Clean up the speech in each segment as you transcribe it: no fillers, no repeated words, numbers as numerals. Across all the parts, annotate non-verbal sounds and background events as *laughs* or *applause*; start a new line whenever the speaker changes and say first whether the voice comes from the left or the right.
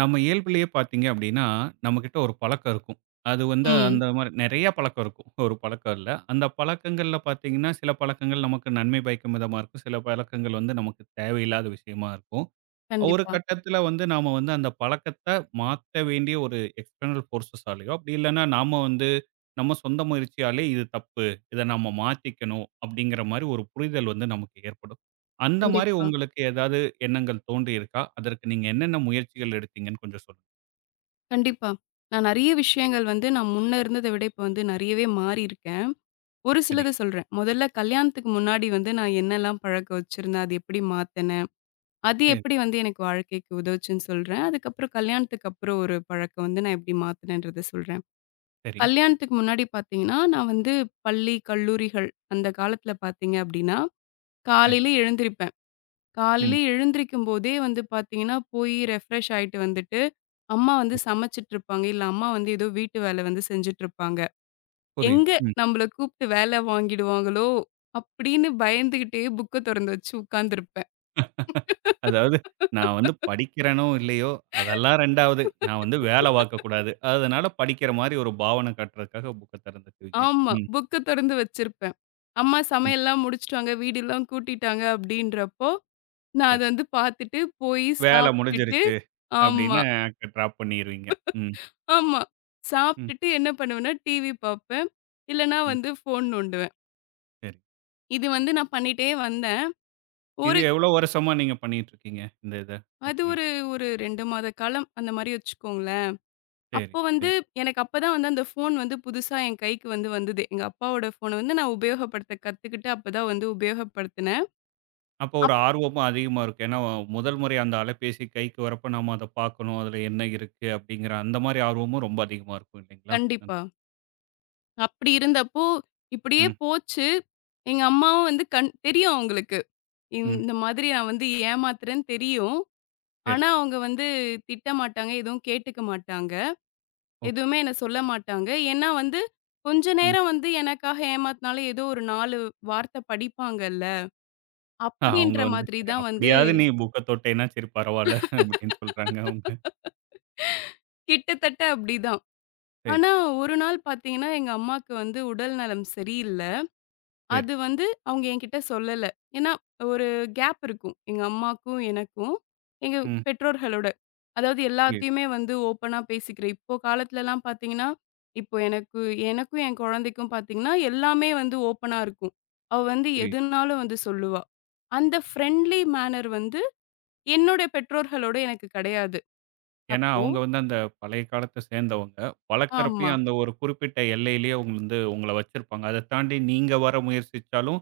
right: நம்ம இயல்புலயே பார்த்தீங்க அப்படின்னா, நம்மகிட்ட ஒரு பழக்கம் இருக்கும். அது வந்து
left: ம்.
right: அந்த மாரி நெறைய பழக்கம் இருக்கும். ஒரு பழக்கம் இல்ல. அந்த பழக்கங்கள்ல பார்த்தீங்கன்னா, சில பழக்கங்கள் நமக்கு நன்மை பயக்கும் விதமா இருக்கும். சில பழக்கங்கள் வந்து நமக்கு தேவையில்லாத விஷயமா இருக்கும். ஒரு
left: கண்டிப்பா,
right: கட்டத்துல வந்து நாம வந்து அந்த பழக்கத்த மாத்த வேண்டிய ஒரு எக்ஸ்டர்னல் ஃபோர்ஸஸாலயோ, அப்படி இல்லன்னா நாம வந்து நம்ம சொந்த முயற்சியாலே இது தப்பு. இத நம்ம மாத்திக்கணும் அப்படிங்கிற மாரி ஒரு புரிதல் வந்து நமக்கு ஏற்படும். அந்த மாரி
left: கண்டிப்பா,
right: உங்களுக்கு ஏதாவது எண்ணங்கள் தோன்றியிருக்கா? அதற்கு நீங்க என்னென்ன முயற்சிகள் எடுத்தீங்கன்னு கொஞ்சம் சொல்லுங்க.
left: கண்டிப்பா. நான் நெறைய விஷயங்கள் வந்து நான் முன்ன இருந்தத விட இப்ப வந்து நெறையவே மாறியிருக்கேன். ஒரு
right: சரி,
left: சிலத சொல்றேன். முதல்ல கல்யாணத்துக்கு முன்னாடி வந்து நான் என்னலாம் பழக்கம் வச்சிருந்தேன், அது எப்படி மாத்துனேன், அது
right: சரி,
left: எப்படி வந்து எனக்கு வாழ்க்கைக்கு உதவுச்சுன்னு சொல்றேன். அதுக்கப்புறம் கல்யாணத்துக்கு அப்புறம் ஒரு பழக்கம் வந்து நான் எப்படி மாத்துனேன்றத சொல்றேன்.
right: சரி,
left: கல்யாணத்துக்கு முன்னாடி பார்த்தீங்கன்னா, நான் வந்து பள்ளி, கல்லூரிகள் அந்த காலத்துல பார்த்தீங்க அப்படின்னா,
right: சரி.
left: காலையில எழுந்திரிப்பேன். காலையில
right: ம்.
left: எழுந்திரிக்கும் போதே வந்து பார்த்தீங்கன்னா, போய் ரெஃப்ரெஷ் ஆயிட்டு வந்துட்டு அம்மா வந்து
right: ஓகே.
left: சமைச்சுட்ருப்பாங்க. இல்ல அம்மா வந்து ஏதோ வீட்டு வேலை வந்து செஞ்சுட்ருப்பாங்க.
right: புரியுது.
left: எங்க
right: ம்.
left: நம்மள கூப்ட்டு வேலை வாங்கிடுவாங்களோ அப்படின்னு பயந்துகிட்டே புக்க தொறந்து வச்சு உட்காந்துருப்பேன்.
right: அதாவது நான் வந்து படிக்கிறேனோ இல்லையோ, அதெல்லாம் 2வது. நான் வந்து வேல பார்க்கக்கூடாது. அதனால படிக்கிற மாரி ஒரு பாவனை காட்டுறதுக்காக புக்க திறந்துக்குவீங்க.
left: ஆமா.
right: ம்.
left: புக்க தொறந்து வச்சிருப்பேன். அம்மா
right: ம்.
left: சமையல்லாம் முடிச்சுட்டாங்க, வீடெல்லாம் கூட்டிட்டாங்க அப்படின்றப்போ, நான்
right: சரி.
left: அத வந்து பார்த்துட்டு போய்
right: வேலை
left: சாப்ட்டுட்டு
right: முடிஞ்சிருச்சு
left: ஆமா,
right: அப்படின்னு டிராப் பண்ணிருவீங்க. ம்,
left: ஆமா.
right: ம்,
left: சாப்ட்டுட்டு என்ன பண்ணுவேன்னா, டிவி பார்ப்பேன். இல்லன்னா
right: ம்.
left: வந்து ஃபோன் நோண்டுவேன்.
right: சரி.
left: இது வந்து நான் பண்ணிட்டே வந்தேன்.
right: இது
left: ஒரு
right: எவ்வளோ வருஷமா நீங்க பண்ணிட்டு இருக்கீங்க? இந்த இத
left: அது
right: அப்படியே.
left: ஒரு ஒரு 2 மாத காலம் அந்த மாரி வச்சுக்கோங்களேன்.
right: சரி,
left: அப்போ வந்து
right: சரி.
left: எனக்கு அப்பதான் வந்து அந்த ஃபோன் வந்து புதுசா என் கைக்கு வந்து வந்தது. எங்க அப்பாவோட ஃபோன வந்து நான் உபயோகப்படுத்த கத்துக்கிட்டு அப்பதான் வந்து உபயோகப்படுத்தினேன்.
right: அப்போ ஒரு
left: அப்
right: ஆர்வமும் அதிகமா இருக்கும். ஏன்னா முதல் முறை அந்த அலைபேசி கைக்கு வரப்ப நாம அத பார்க்கணும். அதுல என்ன இருக்கு அப்படிங்கிற அந்த மாரி ஆர்வமும் ரொம்ப அதிகமா இருக்கும் இல்லைங்களா? ம்,
left: கண்டிப்பா. அப்படி இருந்தப்போ இப்படியே போச்சு. எங்க அம்மாவும் வந்து கண் தெரியும் அவங்களுக்கு.
right: ம்.
left: இந்த மாதிரி நான் வந்து ஏமாத்துறேன்னு தெரியும்.
right: சரி.
left: ஆனா அவங்க வந்து திட்ட மாட்டாங்க. எதுவும் கேட்டுக்க மாட்டாங்க.
right: ஓகே.
left: எதுவுமே என்ன சொல்ல மாட்டாங்க. ஏன்னா வந்து கொஞ்ச
right: ம்.
left: நேரம் வந்து எனக்காக ஏமாத்துனாலும் ஏதோ ஒரு 4 வார்த்தை படிப்பாங்கல்ல.
right: ஆ அவங்க
left: அப்படின்ற
right: வந்து
left: மாதிரி
right: சரி
left: தான் வந்து
right: அப்படியாவது நீ புக்க தொட்டேன்னா சரி பரவால்ல அப்படின்னு சொல்றாங்க அவங்க.
left: கிட்டத்தட்ட அப்படிதான்.
right: சரி,
left: ஆனா, ஒரு நாள் பார்த்தீங்கன்னா, எங்க அம்மாக்கு வந்து உடல் நலம் சரியில்ல.
right: சரி.
left: அது வந்து அவங்க என்கிட்ட சொல்லல. ஏன்னா, ஒரு கேப் இருக்கும். எங்க அம்மாக்கும், எனக்கும், எங்க
right: ம்.
left: பெற்றோர்களோட. அதாவது
right: புரியுது,
left: எல்லாத்தையுமே வந்து ஓப்பனா பேசிக்கிறேன். இப்போ காலத்துலலாம் பார்த்தீங்கன்னா, இப்போ எனக்கு எனக்கும் என் குழந்தைக்கும் பார்த்தீங்கன்னா, எல்லாமே வந்து ஓப்பனா இருக்கும். அவ வந்து
right: புரியுது.
left: எதுனாலும் வந்து சொல்லுவா. அந்த ஃப்ரெண்ட்லி மேனர் வந்து என்னோட பெற்றோர்களோட எனக்கு கிடையாது.
right: ஏன்னா,
left: அப்போ
right: அவங்க வந்து அந்த பழைய காலத்த சேர்ந்தவங்க.
left: ஆமா.
right: வளர்க்கறப்பயும் அந்த ஒரு குறிப்பிட்ட எல்லையிலேயே அவங்க வந்து உங்கள வச்சிருப்பாங்க. அத தாண்டி நீங்க வர முயற்சிச்சாலும்,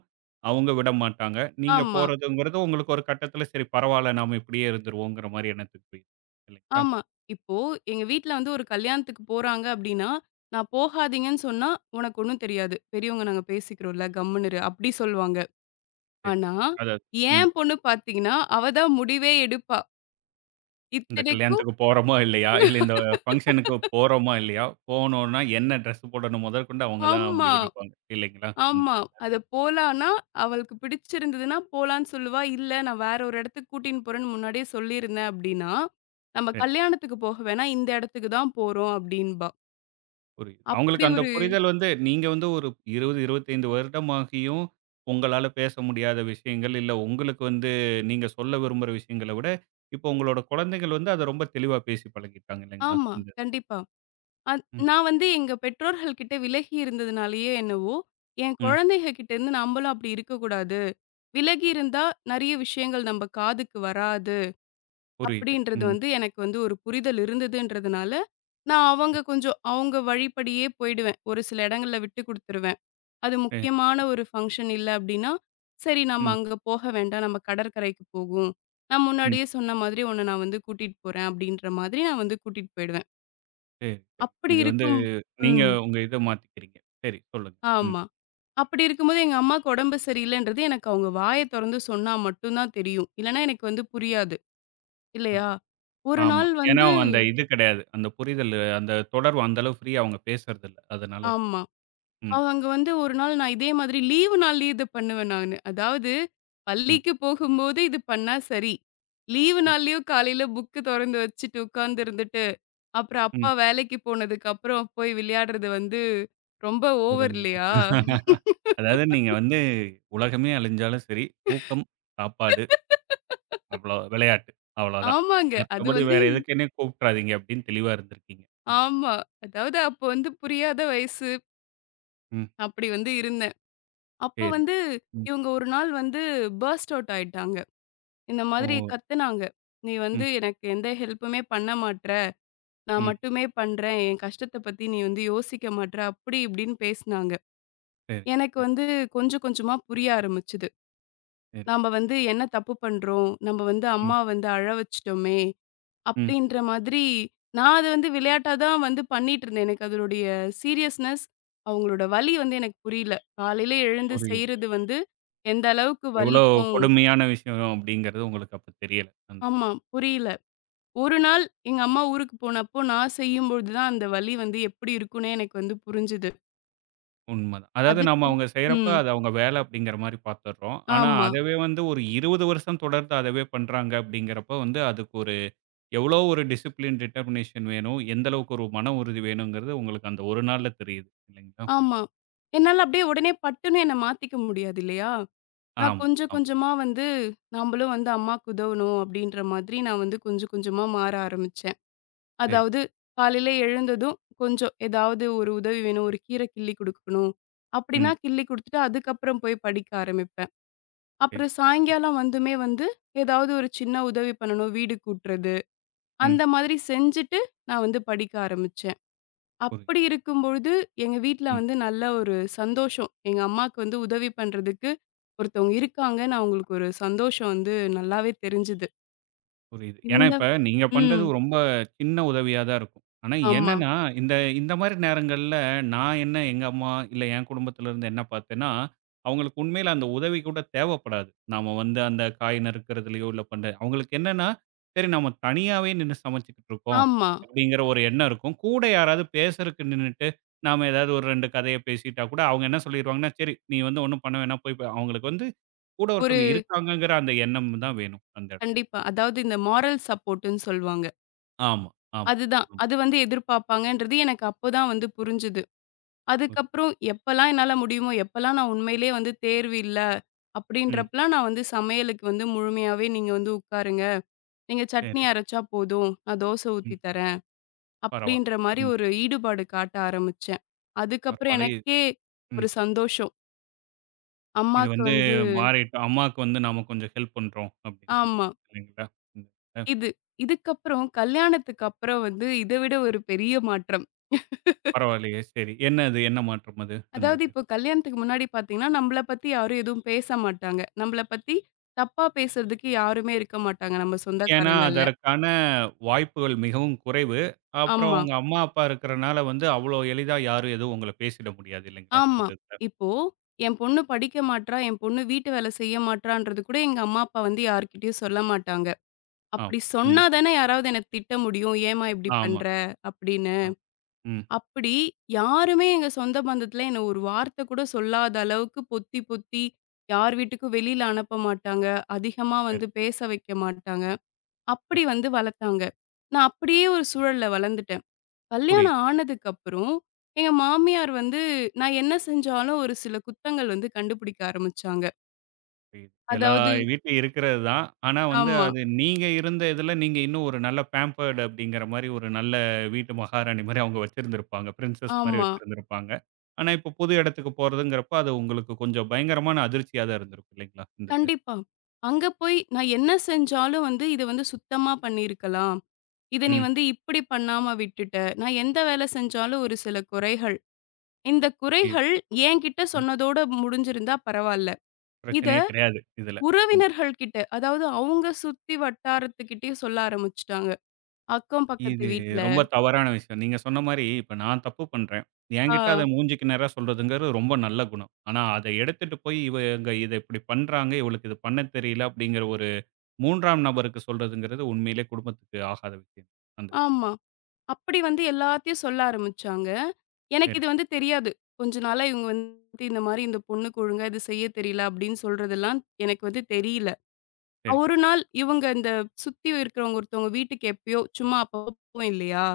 right: அவங்க விடமாட்டாங்க. நீங்க
left: ஆமா,
right: போறதுங்கிறது உங்களுக்கு ஒரு கட்டத்தில சரி பரவால்ல, நாம இப்படியே இருந்துருவோங்கிற மாரி எண்ணத்துக்கு போயிரும். இல்லைங்களா?
left: ஆமா. இப்போ எங்க வீட்ல வந்து ஒரு கல்யாணத்துக்கு போறாங்க அப்டின்னா, நான் போகாதீங்கன்னு சொன்னா, "உனக்கு ஒண்ணும் தெரியாது. பெரியவங்க நாங்க பேசிக்கிறோம்ல, கம்முனு இரு" அப்டி சொல்லுவாங்க.
right: சரி.
left: ஆனா,
right: அதாவது ம்.
left: என் பொண்ணு பாத்தீங்கன்னா, அவ தான் முடிவே எடுப்பா.
right: இந்த
left: இத்தனைக்கும்
right: கல்யாணத்துக்கு போறோமா இல்லையா? இல்ல இந்த ஃபங்ஷனுக்கு போறோமா இல்லையா? போனோம்னா என்ன ட்ரெஸ் போடணும் முதற்கொண்டு அவங்க தான்
left: ஆமா,
right: முடிவெடுப்பாங்க. இல்லைங்களா? அந்த
left: ஆமா. அத போலான்னா, அவளுக்கு பிடிச்சிருந்ததுன்னா போலான்னு சொல்லுவா. இல்ல நான் வேற ஒரு இடத்துக்கு கூட்டின்னு போறேன்னு முன்னாடியே சொல்லியிருந்தேன் அப்டின்னா, "நம்ம
right: சரி.
left: கல்யாணத்துக்கு போக வேணாம். இந்த இடத்துக்கு தான் போறோம்" அப்டின்பா.
right: புரியுது.
left: அப்டி
right: அவங்களுக்கு அந்த
left: ஒரு
right: புரிதல் வந்து நீங்க வந்து ஒரு 20, 25 வருடமாகியும் உங்களால பேச முடியாத விஷயங்கள், இல்ல உங்களுக்கு வந்து நீங்க சொல்ல விரும்புற விஷயங்கள விட, இப்போ உங்களோட குழந்தைகள் வந்து அத ரொம்ப தெளிவா பேசி பழகிட்டாங்க இல்லைங்களா?
left: ஆமா,
right: இந்த
left: கண்டிப்பா. அத்
right: ம்,
left: நான் வந்து எங்க பெற்றோர்கள் கிட்ட விலகி இருந்ததுனாலயோ என்னவோ, என்
right: ம்.
left: குழந்தைக கிட்டேருந்து நம்பளும் அப்படி இருக்கக்கூடாது. விலகி இருந்தா நெறைய விஷயங்கள் நம்ப காதுக்கு வராது.
right: புரியுது.
left: அப்படின்றது
right: ம்.
left: வந்து எனக்கு வந்து ஒரு புரிதல் இருந்ததுன்றதுனால, நான் அவங்க கொஞ்சம் அவங்க வழிப்படியே போயிடுவேன். ஒரு சில இடங்கள்ல விட்டு குடுத்துருவேன். அது
right: சரி.
left: முக்கியமான ஒரு ஃபங்ஷன் இல்ல அப்படின்னா, சரி நம்ம
right: ம்,
left: அங்க போக வேண்டாம். நம்ம கடற்கரைக்கு போகும். நான்
right: ம்.
left: முன்னாடியே சொன்ன மாதிரி உன்ன நான் வந்து கூட்டிட்டு போறேன் அப்படின்ற மாதிரி நான் வந்து கூட்டிட்டு போயிடுவேன்.
right: சரி, சரி.
left: அப்படி
right: இது வந்து
left: இருக்கும்
right: நீங்க
left: ம்.
right: உங்க இத மாத்திக்கிறீங்க. சரி சொல்லுங்க. ம்.
left: ஆமா. அப்படி இருக்கும்போது எங்க அம்மாக்கு உடம்பு சரியில்லன்றது எனக்கு அவங்க வாய தொறந்து சொன்னா மட்டும் தான் தெரியும். இல்லனா எனக்கு வந்து புரியாது. இல்லையா?
right: புரியுது.
left: ஒரு
right: ஆமா.
left: நாள்
right: ஏன்னா
left: வந்து
right: அவங்க அந்த இது கிடையாது. அந்த புரிதல் அந்த தொடர்பு அந்த அளவு ஃப்ரீயா அவங்க பேசுறதில்ல. அதனால உங்க-
left: ஆமா.
right: ம்,
left: அவங்க வந்து ஒரு நாள் நான் இதே மாதிரி லீவு நாள்லயே இத பண்ணுவேன் நானு. அதாவது
right: ம்.
left: பள்ளிக்கு போகும்போது இது பண்ணா சரி. லீவு
right: சரி.
left: நாள்லயும் காலையில புக்கு தொறந்து வச்சுட்டு உட்கார்ந்து இருந்துட்டு, அப்புறம் அப்பா
right: ம்.
left: வேலைக்கு போனதுக்கப்புறம் போய் விளையாடுறது வந்து ரொம்ப
right: ஒரு
left: ஓவர் இல்லையா?
right: *laughs* அதாவது நீங்க வந்து உலகமே அழிஞ்சாலும் சரி, தூக்கம், சாப்பாடு, அவ்வளோ விளையாட்டு அவ்வளோதான்.
left: ஆமாங்க. அது
right: மத்தபடி
left: வந்து
right: வேற எதுக்குன்னே கூப்பிட்றாதீங்க அப்படின்னு தெளிவா இருந்திருக்கீங்க. ம்,
left: ஆமா. அதாவது அப்போ வந்து புரியாத வயசு.
right: ம்.
left: அப்படி வந்து இருந்தேன். அப்போ
right: சரி.
left: வந்து
right: ம்.
left: இவங்க ஒரு நாள் வந்து பர்ஸ்ட் அவுட் ஆயிட்டாங்க. இந்த
right: ஓ!
left: மாதிரி கத்துனாங்க. "நீ
right: ம்,
left: வந்து எனக்கு எந்த ஹெல்ப்புமே பண்ண மாட்ற. நான்
right: ம்.
left: மட்டுமே பண்றேன். என் கஷ்டத்த பத்தி நீ வந்து யோசிக்க மாட்ற." அப்படி இப்படின்னு பேசுனாங்க.
right: சரி,
left: எனக்கு
right: சரி,
left: வந்து கொஞ்சம் கொஞ்சமா புரிய ஆரம்பிச்சது.
right: சரி.
left: நாம வந்து என்ன தப்பு பண்றோம்? நம்ம வந்து
right: ம்,
left: அம்மா வந்து அழ வச்சுட்டோமே!
right: ம்.
left: அப்படின்ற மாதிரி, நான் அத வந்து விளையாட்டா தான் வந்து பண்ணிட்டுருந்தேன். எனக்கு அதனுடைய சீரியஸ்னஸ், அவங்களோட வலி வந்து எனக்கு புரியல. காலையில எழுந்து
right: புரியுது.
left: செய்றது வந்து, எந்த அளவுக்கு
right: எவ்வளோ
left: வலிக்கும்
right: கொடுமையான விஷயம் அப்படிங்கிறது உங்களுக்கு அப்ப தெரியல. அந்த
left: ஆமா, புரியல. ஒரு நாள் எங்க அம்மா ஊருக்கு போனப்போ, நான் செய்யும்பொழுது தான் அந்த வலி வந்து எப்படி இருக்குன்னே எனக்கு வந்து புரிஞ்சுது.
right: உண்மதான். அதாவது நம்ம
left: அதுக்கு
right: அவங்க செய்றப்ப
left: ம்.
right: அது அவங்க வேலை அப்படிங்கிற மாரி பார்த்துடுறோம். ஆனா,
left: ஆமா,
right: அதவே வந்து ஒரு 20 வருஷம் தொடர்ந்து அதவே பண்றாங்க அப்படிங்கிறப்ப வந்து அதுக்கு ஒரு எவ்வளோ ஒரு டிசிப்ளின், டிட்டர்மினேஷன் வேணும், எந்த அளவுக்கு ஒரு மன உறுதி வேணுங்கிறது உங்களுக்கு அந்த ஒரு நாள்ல தெரியுது இல்லைங்களா?
left: ஆமா. என்னால அப்படியே உடனே பட்டுன்னு என்ன மாத்திக்க முடியாது இல்லையா? நான்
right: ஆமா,
left: கொஞ்சம்
right: ஆமா.
left: கொஞ்சமா வந்து, "நாமளும் வந்து அம்மாக்கு உதவணும்." அப்படின்ற மாதிரி நான் வந்து கொஞ்சம் கொஞ்சமா மாற ஆரம்பிச்சேன்.
right: சரி.
left: அதாவது காலையில எழுந்ததும் கொஞ்சம் ஏதாவது ஒரு உதவி வேணும். ஒரு கீரை கிள்ளி குடுக்கணும். அப்படின்னா
right: ம்.
left: கிள்ளி குடுத்துட்டு அதுக்கப்புறம் போய் படிக்க ஆரம்பிப்பேன்.
right: சரி.
left: அப்புறம்
right: ம். புரியுது.
left: சாயங்காலம் வந்துமே வந்து ஏதாவது ஒரு சின்ன உதவி பண்ணணும். வீடு கூட்டுறது.
right: ம்.
left: அந்த மாதிரி செஞ்சுட்டு நான் வந்து படிக்க ஆரம்பிச்சேன்.
right: புரியுது
left: அப்படி இருக்கும்பொழுது எங்க வீட்ல வந்து நல்ல ஒரு சந்தோஷம். எங்க அம்மாக்கு வந்து உதவி பண்றதுக்கு ஒருத்தவங்க இருக்காங்கன்னு அவங்களுக்கு ஒரு சந்தோஷம் வந்து நல்லாவே தெரிஞ்சது.
right: புரியுது. ஏன்னா,
left: இந்த
right: இப்ப நீங்க பண்றது
left: ம்.
right: ரொம்ப சின்ன உதவியா தான் இருக்கும். ஆனா
left: ஆமா,
right: என்னன்னா, இந்த இந்த மாரி நேரங்கள்ல நான் என்ன எங்க அம்மா, இல்ல என் குடும்பத்துல இருந்து என்ன பார்த்தேன்னா, அவங்களுக்கு உண்மையில அந்த உதவி கூட தேவைப்படாது. நாம வந்து அந்த காய் நறுக்குறதுலயோ, இல்ல பண்ற அவங்களுக்கு என்னன்னா, சரி நம்ம தனியாவே நின்னு சமைச்சுக்கிட்டு இருக்கோம்,
left: ஆமா.
right: அப்படிங்கிற ஒரு எண்ணம் இருக்கும். கூட யாராவது பேசறக்கு நின்னுட்டு, நாம ஏதாவது ஒரு 2 கதைய பேசிட்டா கூட, அவங்க என்ன சொல்லிருவாங்கன்னா, சரி நீ வந்து ஒண்ணும் பண்ண வேணாம் அவங்களுக்கு வந்து கூட ஒருத்தவங்க இருக்காங்கங்கிற அந்த எண்ணம் தான் வேணும் அந்த இடத்துல.
left: கண்டிப்பா. அதாவது இந்த மாரல் சப்போர்ட்ன்னு சொல்லுவாங்க.
right: ஆமா, ஆமா.
left: அதுதான்.
right: ம்.
left: அது வந்து எதிர்பார்ப்பாங்கன்றது எனக்கு அப்பதான் வந்து புரிஞ்சுது.
right: புரி
left: அதுக்கப்புறம் எப்பலாம் என்னால முடியுமோ, எப்பலாம் நான் உண்மையிலேயே வந்து தேர்வு இல்ல
right: ம்.
left: அப்படின்றப்பலாம் நான் வந்து சமையலுக்கு வந்து முழுமையாவே நீங்க வந்து உட்காருங்க. நீங்க சட்னி
right: சரி.
left: அரைச்சா போதும். நான் தோசை
right: ம்.
left: ஊத்தி தரேன்.
right: பரவால்ல.
left: அப்படின்ற மாரி
right: ம்.
left: ஒரு ஈடுபாடு காட்ட ஆரம்பிச்சேன். அதுக்கப்புறம்
right: பரவால்ல.
left: எனக்கே ஒரு
right: ம்.
left: சந்தோஷம்.
right: இது
left: அம்மாக்கு
right: வந்து
left: வந்து
right: மாறிட்டு அம்மாவுக்கு வந்து நாம கொஞ்சம் ஹெல்ப் பண்றோம் அப்படின்னு சொல்லிட்டு
left: ஆமா.
right: இல்லைங்களா? ம். அ
left: இது இதுக்கப்புறம் கல்யாணத்துக்கு அப்புறம் வந்து இத விட ஒரு பெரிய மாற்றம்.
right: பரவாயில்லையே! சரி. என்ன அது? என்ன மாற்றம் அது? அந்த
left: அதாவது
right: இது.
left: இப்போ கல்யாணத்துக்கு முன்னாடி பார்த்தீங்கன்னா, நம்மள பத்தி யாரும் எதுவும் பேச மாட்டாங்க. நம்மள பத்தி தப்பா பேசுறதுக்கு யாருமே இருக்க மாட்டாங்க நம்ம
right: ஏன்னா,
left: சொந்தக்காரங்கள்ல.
right: அதற்கான வாய்ப்புகள் மிகவும் குறைவு. அப்புறம்
left: ஆமா,
right: உங்க அம்மா, அப்பா இருக்கிறனால வந்து அவ்வளோ எளிதா யாரும் எதுவும் உங்கள பேசிட முடியாது இல்லைங்களா?
left: ஆமா.
right: இந்த இதுல.
left: இப்போ என் பொண்ணு படிக்க மாட்றா, என் பொண்ணு வீட்டு வேலை செய்ய மாட்றான்றது கூட எங்க அம்மா, அப்பா வந்து யார்கிட்டயும் சொல்ல மாட்டாங்க.
right: ஆமா.
left: அப்படி
right: ம்.
left: சொன்னா தானே யாராவது என்ன திட்ட முடியும். "ஏம்மா இப்படி
right: ஆமா.
left: பண்ற?" அப்படின்னு.
right: ஆமா. ம்.
left: அப்படி யாருமே எங்க சொந்த பந்தத்துல என்ன ஒரு வார்த்தை கூட சொல்லாத அளவுக்கு பொத்தி பொத்தி யார் வீட்டுக்கும் வெளியில அனுப்ப மாட்டாங்க. அதிகமா
right: சரி,
left: வந்து பேச வைக்க மாட்டாங்க.
right: சரி.
left: அப்படி வந்து வளர்த்தாங்க. நான் அப்படியே ஒரு சூழல்ல வளர்ந்துட்டேன்.
right: புரியுது.
left: கல்யாணம் ஆனதுக்கப்புறம், எங்க மாமியார் வந்து நான் என்ன செஞ்சாலும் ஒரு சில குத்தங்கள் வந்து கண்டுபிடிக்க ஆரம்பிச்சாங்க.
right: புரியுது. எல்லா
left: அதாவது
right: வீட்லயும் இருக்கிறது தான். ஆனா வந்து
left: ஆமா,
right: அது நீங்க இருந்த இதுல நீங்க இன்னும் ஒரு நல்ல பேம்பர்டு அப்படிங்கிற மாரி ஒரு நல்ல வீட்டு மகாராணி மாரி அவங்க வச்சிருந்திருப்பாங்க. பிரின்சஸ் மாரி
left: ஆமா.
right: வச்சிருந்திருப்பாங்க. ஆனா இப்ப புது இடத்துக்கு போறதுங்கிறப்ப அது உங்களுக்கு கொஞ்சம் பயங்கரமான அதிர்ச்சியா தான் இருந்திருக்கும் இல்லைங்களா? இந்த இது.
left: கண்டிப்பா. அங்க போய் நான் என்ன செஞ்சாலும் வந்து "இத வந்து சுத்தமா பண்ணியிருக்கலாம். இத நீ
right: ம்.
left: வந்து இப்படி பண்ணாம விட்டுட்ட." நான் எந்த வேலை செஞ்சாலும் ஒரு சில குறைகள். இந்த
right: புரியுது.
left: குறைகள் என்கிட்ட
right: ம்.
left: சொன்னதோட முடிஞ்சிருந்தா பரவால்ல. இத
right: பிரச்சனையே கிடையாது இதுல. ம்.
left: உறவினர்கள் கிட்ட, அதாவது அவங்க சுத்தி வட்டாரத்துக்கிட்டயே சொல்ல ஆரம்பிச்சுட்டாங்க. அக்கம் பக்கத்து
right: இது
left: வீட்ல.
right: ரொம்ப தவறான விஷயம். நீங்க சொன்ன மாரி இப்ப நான் தப்பு பண்றேன். என்கிட்ட அத
left: ஆ,
right: மூஞ்சுக்கு நேரா சொல்றதுங்கிறது ரொம்ப நல்ல குணம். ஆனா அத எடுத்துட்டு போய் இவங்க இத இப்படி பண்றாங்க, இவளுக்கு இது பண்ண தெரியல அப்படிங்கிற ஒரு 3ஆம் நபருக்கு சொல்றதுங்கிறது உண்மையிலே குடும்பத்துக்கு ஆகாத விஷயம். அந்த
left: ஆமா. அப்படி வந்து எல்லாத்தையும் சொல்ல ஆரம்பிச்சாங்க. எனக்கு
right: சரி,
left: இது வந்து தெரியாது. கொஞ்ச நாளா இவங்க வந்து இந்த மாரி இந்த பொண்ணுக்கு ஒழுங்கா இது செய்ய தெரியல அப்படின்னு சொல்றதெல்லாம் எனக்கு வந்து தெரியல.
right: சரி.
left: ஒரு நாள் இவங்க இந்த சுத்தி இருக்கிறவங்க ஒருத்தவங்க வீட்டுக்கு எப்பயோ சும்மா அப்பப்போ போவோம் இல்லையா?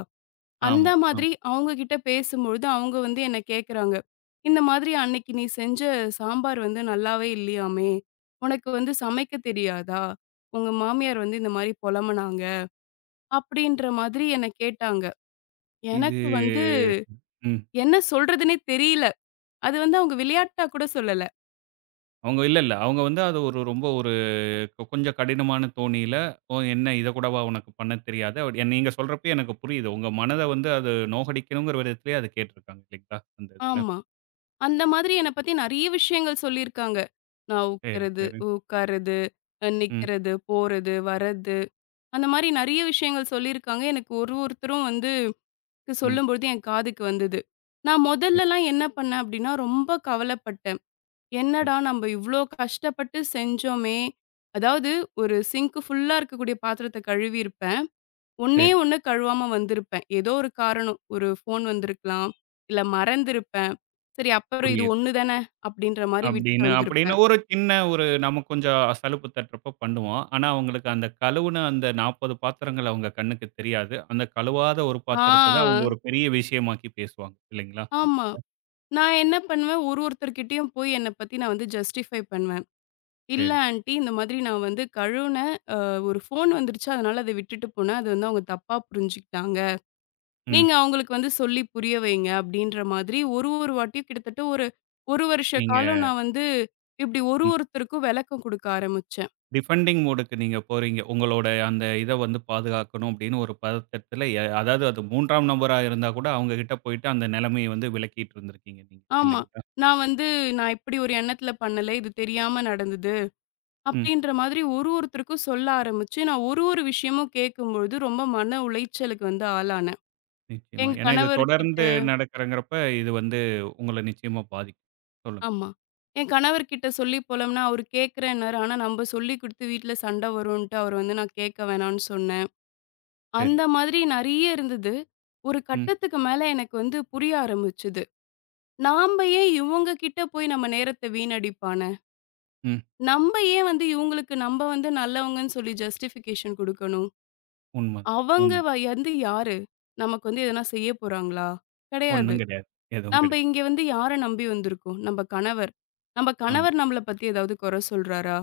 left: அந்த
right: ஆமா,
left: மாதிரி
right: ஆமா.
left: அவங்க கிட்ட பேசும்பொழுது, அவங்க வந்து என்ன கேட்குறாங்க. "இந்த மாதிரி அன்னைக்கு நீ செஞ்ச சாம்பார் வந்து நல்லாவே இல்லையாமே! உனக்கு வந்து சமைக்க தெரியாதா? உங்க மாமியார் வந்து இந்த மாரி புலம்புனாங்க." அப்படின்ற மாதிரி என்ன கேட்டாங்க.
right: இது
left: எனக்கு வந்து
right: ம்.
left: என்ன சொல்றதுன்னே தெரியல. அது வந்து அவங்க விளையாட்டா கூட சொல்லல.
right: அவங்க இல்ல, இல்ல. அவங்க வந்து அது ஒரு ரொம்ப ஒரு கொஞ்சம் கடினமான தோணியில, "ஓ என்ன இத கூடவா உனக்கு பண்ண தெரியாது?" அப்படி நீங்க சொல்றப்பயே எனக்கு புரியுது. உங்க மனத வந்து அது நோகடிக்கணுங்கிற விதத்திலேயே அத கேட்டிருக்காங்க இல்லைங்களா? அந்த இதுல.
left: ஆமா. அந்த மாதிரி என்ன பத்தி நெறைய விஷயங்கள் சொல்லியிருக்காங்க. நான்
right: சரி,
left: உட்கறது,
right: சரி.
left: உட்கார்றது, அ
right: ம்,
left: நிக்கிறது, போறது, வர்றது, அந்த மாரி நெறைய விஷயங்கள் சொல்லியிருக்காங்க. எனக்கு ஒரு ஒருத்தரும் வந்து
right: ம்.
left: சொல்லும்பொழுது என் காதுக்கு வந்தது. நான்
right: சரி,
left: முதல்லலாம் என்ன பண்ணேன் அப்டின்னா, ரொம்ப கவலப்பட்டேன்.
right: சரி,
left: என்னடா நம்ப இவ்ளோ கஷ்டப்பட்டு செஞ்சோமே! அதாவது ஒரு சிங்க் ஃபுல்லா இருக்கக்கூடிய பாத்திரத்த கழுவியிருப்பேன். ஒண்ணே
right: சரி.
left: ஒண்ணு கழுவாம வந்திருப்பேன். ஏதோ ஒரு காரணம். ஒரு ஃபோன் வந்திருக்கலாம், இல்ல மறந்திருப்பேன். சரி அப்புறம் இது
right: புரியுது.
left: ஒண்ணு தானே அப்டின்ற மாரி விட்டுட்டு
right: அப்படின்னு அப்படின்னு
left: வந்திருப்பேன்.
right: ஒரு சின்ன ஒரு நமக்கு கொஞ்சம் சலுப்பு தட்டுறப்ப பண்ணுவோம். ஆனா, அவங்களுக்கு அந்த கழுவுன அந்த 40 பாத்திரங்கள் அவங்க கண்ணுக்கு தெரியாது. அந்த கழுவாத ஒரு பாத்திரத்த தான் அவங்க
left: ஆ
right: ஒரு பெரிய விஷயமாக்கி பேசுவாங்க. இல்லைங்களா?
left: ஆமா.
right: இந்த-
left: நான் என்ன பண்ணுவேன், ஒருத்தர்கிட்டயும் போய் என்ன பத்தி நான் வந்து ஜஸ்டிஃபை பண்ணுவேன். இல்ல
right: சரி.
left: ஆன்டி இந்த மாதிரி நான் வந்து கழுவுன ஒரு ஃபோன் வந்துருச்சு. அதனால அத விட்டுட்டு போனேன். அது வந்து அவங்க தப்பா புரிஞ்சுக்கிட்டாங்க.
right: ம்.
left: நீங்க அவங்களுக்கு வந்து சொல்லி புரிய வைங்க அப்டின்ற மாதிரி ஒரு ஒரு வாட்டியும் கிட்டத்தட்ட ஒரு, 1 வருஷ
right: நீங்க
left: காலம் நான் வந்து இப்டி ஒரு
right: ம்.
left: ஒருத்தருக்கும் விளக்கம் குடுக்க ஆரம்பிச்சேன்.
right: டிஃபெண்டிங் மோடுக்கு நீங்க போறீங்க. உங்களோட அந்த இத வந்து பாதுகாக்கணும் அப்படின்னு ஒரு பதட்டத்துல அதாவது அது 3ஆம் நபரா இருந்தா கூட அவங்க கிட்ட போயிட்டு அந்த நிலைமைய வந்து விளக்கிட்டு இருந்திருக்கீங்க நீங்க.
left: ஆமா.
right: இல்லைங்களா?
left: நான் வந்து நான் இப்டி ஒரு எண்ணத்துல பண்ணல. இது தெரியாம நடந்தது.
right: ம்.
left: அப்டின்ற மாதிரி ஒருத்தருக்கும் சொல்ல ஆரம்பிச்சு, நான் ஒரு ஒரு விஷயமும் கேட்கும்பொழுது ரொம்ப மன உளைச்சலுக்கு வந்து ஆளானேன்.
right: நிச்சயமா.
left: எங்க
right: ஏன்னா இது
left: கணவர்கிட்ட
right: தொடர்ந்து நடக்கிறங்கிறப்ப இது வந்து உங்கள நிச்சயமா பாதிக்கும். சொல்லுங்க.
left: ஆமா. என் கணவர்கிட்ட சொல்லி போலம்ன்னா, அவரு கேட்கிறேன்னாரு. ஆனா, நம்ப சொல்லி குடுத்து வீட்ல சண்ட வருன்ட்டு அவரு வந்து நான் கேட்க வேணான்னு சொன்னேன்.
right: சரி.
left: அந்த மாதிரி நெறைய இருந்தது. ஒரு
right: ம்,
left: கட்டத்துக்கு மேல எனக்கு வந்து புரிய ஆரம்பிச்சது. நாம்ப ஏன் இவங்க கிட்ட போய் நம்ம நேரத்த வீணடிப்பான?
right: ம்.
left: நம்ப ஏன் வந்து இவங்களுக்கு நம்ப வந்து நல்லவங்கன்னு சொல்லி ஜஸ்டிஃபிகேஷன் குடுக்கணும்?
right: உண்மதான்.
left: அவங்க
right: உண்ம.
left: வ வந்து யாரு? நமக்கு வந்து எதனா செய்ய போறாங்களா? கிடையாது.
right: ஒண்ணும் கிடையாது. எதுவும்
left: நம்ப
right: கிடையாது.
left: இங்க வந்து யார நம்பி வந்திருக்கோம்? நம்ப கணவர். நம்ப
right: ஆ
left: கணவர் நம்மள பத்தி ஏதாவது குறை சொல்றாரா?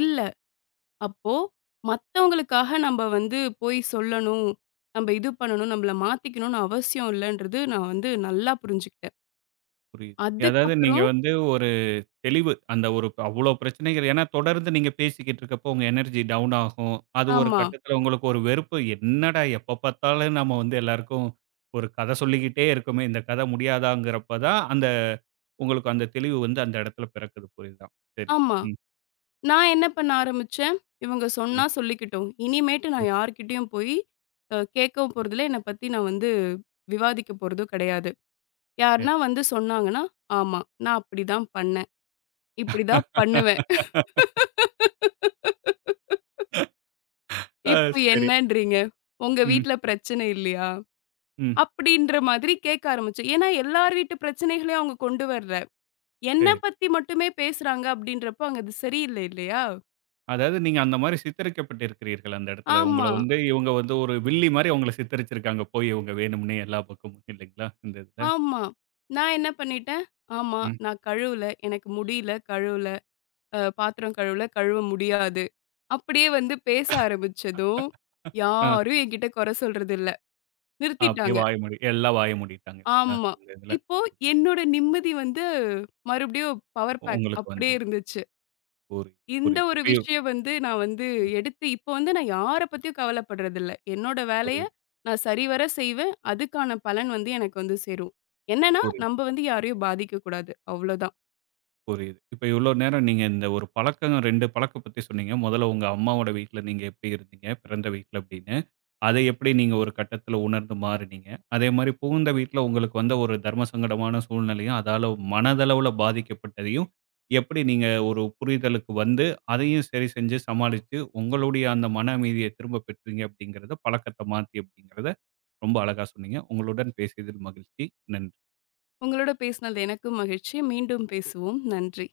left: இல்ல. அப்போ மத்தவங்களுக்காக நம்ப வந்து போய் சொல்லணும். நம்ப இது பண்ணணும். நம்மள மாத்திக்கணும்னு அவசியம் இல்லன்றது நான் வந்து நல்லா புரிஞ்சுக்கிட்டேன்.
right: புரியுது. அதாவது நீங்க
left: அதுக்கப்புறம்
right: வந்து ஒரு தெளிவு. அந்த ஒரு அவ்ளோ பிரச்சனைகள் ஏன்னா தொடர்ந்து நீங்க பேசிக்கிட்டு இருக்கப்போ உங்க எனர்ஜி டவுன் ஆகும். அது ஒரு
left: ஆமா,
right: கட்டத்தில உங்களுக்கு ஒரு வெறுப்பு. என்னடா எப்ப பார்த்தாலும் நம்ம வந்து எல்லாருக்கும் ஒரு கதை சொல்லிக்கிட்டே இருக்கோமே! இந்த கதை முடியாதாங்கிறப்ப தான் அந்த உங்களுக்கு அந்த தெளிவு வந்து அந்த இடத்துல பிறக்குது. புரியுதா? சரி.
left: ஆமா.
right: ம்,
left: நான் என்ன பண்ண ஆரம்பிச்சேன்? இவங்க
right: ம்,
left: சொன்னா சொல்லிக்கிட்டும். இனிமேட்டு
right: ம்.
left: நான் யார்கிட்டயும் போய் அ கேட்கவும் போறதில்ல. என்ன பத்தி நான் வந்து விவாதிக்க போறதும் கிடையாது.
right: சரி.
left: யாருன்னா வந்து சொன்னாங்கன்னா, ஆமா. நான் அப்படிதான் பண்ணேன். இப்படிதான் பண்ணுவேன்.
right: *laughs* ஆ
left: இப்போ
right: சரி.
left: என்னன்றீங்க? உங்க
right: ம்,
left: வீட்ல பிரச்சனை இல்லையா?
right: ம்.
left: அப்படின்ற மாதிரி கேட்க ஆரம்பிச்சோம். ஏன்னா எல்லார் வீட்டு பிரச்சனைகளையும் அவங்க கொண்டு வரல. என்ன
right: சரி.
left: பத்தி மட்டுமே பேசுறாங்க அப்படின்றப்போ, அங்க அது சரியில்ல இல்லையா?
right: அதாவது நீங்க அந்த மாரி சித்தரிக்கப்பட்டிருக்கிறீர்கள் அந்த இடத்துல. உங்கள
left: ஆமா,
right: வந்து இவங்க வந்து ஒரு வில்லி மாரி உங்கள சித்தரிச்சிருக்காங்க. போய் இவங்க வேணும்னே எல்லா பக்கமும் இல்லைங்களா? இந்த இதுல.
left: ஆமா. நான் என்ன பண்ணிட்டேன், ஆமா
right: ம்.
left: நான் கழுவல. எனக்கு முடியல கழுவல. அ பாத்திரம் கழுவல, கழுவ முடியாது. அப்படியே வந்து பேச ஆரம்பிச்சதும்,
right: ஆ
left: யாரும் என்கிட்ட குறை சொல்றது இல்ல.
right: அப்படியே
left: நிறுத்திட்டாங்க.
right: வாய மூடி எல்லாம் வாய மூடிட்டாங்க இல்லைங்களா?
left: ஆமா.
right: இந்த இதுல.
left: இப்போ என்னோட நிம்மதி வந்து மறுபடியும் பவர் பேக்
right: உங்களுக்கு
left: அப்படியே
right: வந்துருச்சு.
left: இருந்துச்சு.
right: புரியுது,
left: இந்த
right: புரியுது.
left: ஒரு
right: இப்பயும்
left: விஷயம் வந்து நான் வந்து எடுத்து இப்போ வந்து நான் யார பத்தியும் கவலைப்படுறதில்ல. என்னோட வேலைய
right: புரியுது,
left: நான் சரிவர செய்வேன். அதுக்கான பலன் வந்து எனக்கு வந்து சேரும். என்னன்னா,
right: புரியுது,
left: நம்ப வந்து யாரையும் பாதிக்கக்கூடாது. அவ்வளோதான்.
right: புரியுது. இப்ப இவ்வளோ நேரம் நீங்க இந்த ஒரு பழக்கம் 2 பழக்கம் பத்தி சொன்னீங்க. முதல்ல உங்க அம்மாவோட வீட்ல நீங்க எப்படி இருந்தீங்க? பிறந்த வீட்ல அப்படின்னு. அதை எப்படி நீங்க ஒரு கட்டத்துல உணர்ந்து மாறுனீங்க? அதே மாரி புகுந்த வீட்ல உங்களுக்கு வந்த ஒரு தர்ம சங்கடமான சூழ்நிலையும், அதால மனதளவுல பாதிக்கப்பட்டதையும், எப்படி நீங்க ஒரு புரிதலுக்கு வந்து, அதையும் சரி செஞ்சு சமாளிச்சு, உங்களுடைய அந்த மன அமைதிய திரும்ப பெற்றீங்க அப்படிங்கிறத, பழக்கத்த மாத்தி அப்படிங்கிறத ரொம்ப அழகா சொன்னீங்க. உங்களுடன் பேசியதில் மகிழ்ச்சி. நன்றி.
left: உங்களோட பேசினது எனக்கும் மகிழ்ச்சி. மீண்டும் பேசுவோம். நன்றி.